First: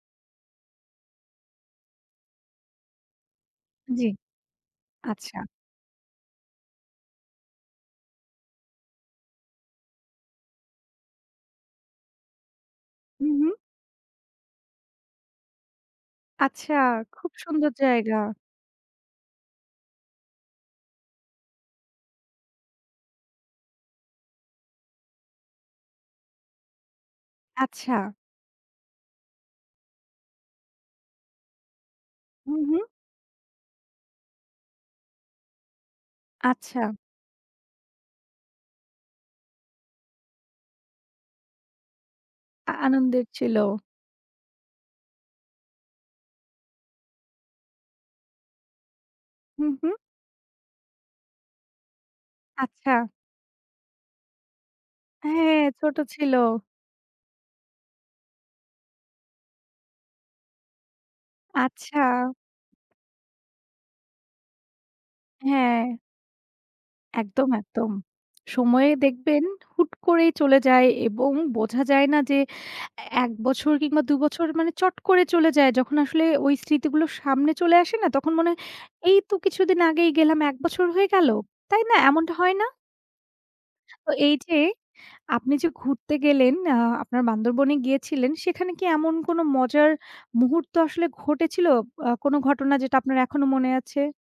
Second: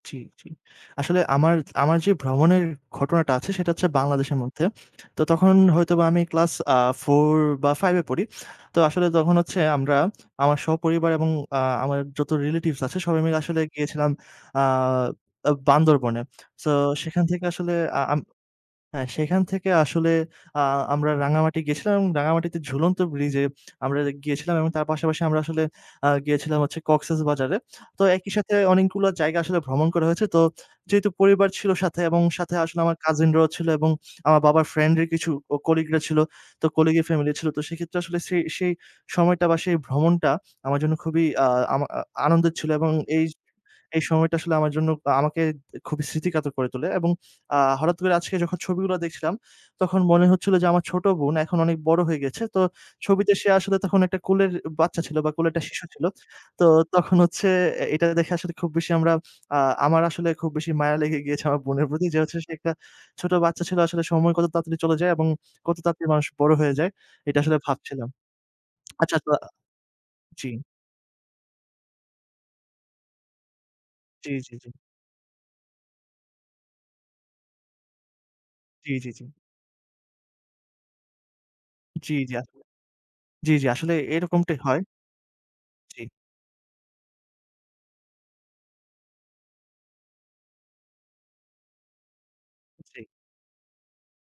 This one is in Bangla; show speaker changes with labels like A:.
A: জ্বি, জ্বি। আসলে আমার, আমার যে, ভ্রমণের ঘটনাটা আছে সেটা হচ্ছে
B: জ্বী।
A: বাংলাদেশের মধ্যে। তো
B: আচ্ছা।
A: তখন হয়তোবা আমি ক্লাস আ ৪ বা ৫ এ পড়ি। তো আসলে তখন হচ্ছে আমরা; আমার সপরিবার এবং আ আমার যত রিলেটিভস আছে সবাই
B: হম,
A: মিলে
B: হম।
A: আসলে গিয়েছিলাম আ আ বান্দরবনে। সো,
B: আচ্ছা,
A: সেখান
B: খুব
A: থেকে
B: সুন্দর
A: আসলে আ
B: জায়গা।
A: আম হ্যাঁ, সেখান থেকে আসলে আ আমরা রাঙামাটি গেছিলাম, রাঙ্গামাটিতে ঝুলন্ত ব্রিজে আমরা গিয়েছিলাম এবং তার পাশাপাশি আমরা আসলে আ গিয়েছিলাম হচ্ছে কক্সেসবাজারে। তো
B: আচ্ছা।
A: একইসাথে অনেকগুলা জায়গা আসলে ভ্রমণ করা হয়েছে। তো যেহেতু পরিবার ছিল সাথে এবং সাথে
B: হম,
A: আসলে
B: হম।
A: আমার কাজিনরাও ছিল এবং আমার বাবার ফ্রেন্ড এর কিছু ও কলিগরা ছিল। তো
B: আচ্ছা।
A: কলিগের ফ্যামিলি ছিল। তো সেক্ষেত্রে আসলে ছে সেই সময়টা বা সেই ভ্রমণটা খুবই আমার জন্য খুবই আ আমা আনন্দের ছিল।
B: আ
A: এবং
B: আনন্দের
A: এইয
B: ছিল।
A: এই সময়টা আসলে আমার জন্য আ আমাকে খুবই স্মৃতিকাতর করে তোলে। এবং আ হঠাৎ করে আজকে যখন ছবিগুলা দেখছিলাম,
B: হু, হুম।
A: তখন মনে হচ্ছিল যে, আমার ছোট বোন এখন অনেক বড় হয়ে গেছে। তো
B: আচ্ছা।
A: ছবিতে সে আসলে তখন একটা কোলের বাচ্চা ছিল বা কোলের
B: হ্যাঁ,
A: একটা শিশু
B: ছোট
A: ছিল।
B: ছিল।
A: তো তখন হচ্ছে এ এটা দেখে আসলে খুব বেশি আমরা আ আমার আসলে খুব বেশি মায়া লেগে গিয়েছে আমার বোনের
B: আচ্ছা।
A: প্রতি যে, হচ্ছে সে একটা ছোট বাচ্চা ছিল। আসলে সময় কত তাড়তাড়ি চলে যায় এবং কত
B: হ্যাঁ।
A: তাড়তাড়ি মানুষ বড় হয়ে যায়। এটা
B: একদম,
A: আসলে
B: একদম।
A: ভাবছিলাম।
B: সময়ে
A: আচ্ছা তোইয়া
B: দেখবেন হুট করেই
A: জ্বী।
B: চলে যায় এবং বোঝা যায় না যে, এ ১ বছর কিংবা দু,
A: জ্বী,
B: বছর
A: জ্বী,
B: মানে
A: জ্বী।
B: চট করে চলে যায় যখন আসলে ওই স্মৃতিগুলো সামনে চলে আসে না তখন মনে হয়,
A: জ্বী, জ্বী,
B: এই
A: জ্বী।
B: তো কিছুদিন আগেই গেলাম। ১ বছর হয়ে গেল? তাই না?
A: জ্বি,
B: এমনটা
A: জিয়া
B: হয় না?
A: জ্বী, জ্বী। আসলে
B: তো এই যে,
A: এরকমটাই হয়।
B: আপনি যে,
A: জি,
B: ঘুরতে গেলেন আ আপনার বান্দরবনে গিয়েছিলেন সেখানে কি এমন কোন মজার মুহূর্ত আসলে ঘটেছিল আ কোন ঘটনা যেটা
A: জি,
B: আপনার এখনো মনে আছে?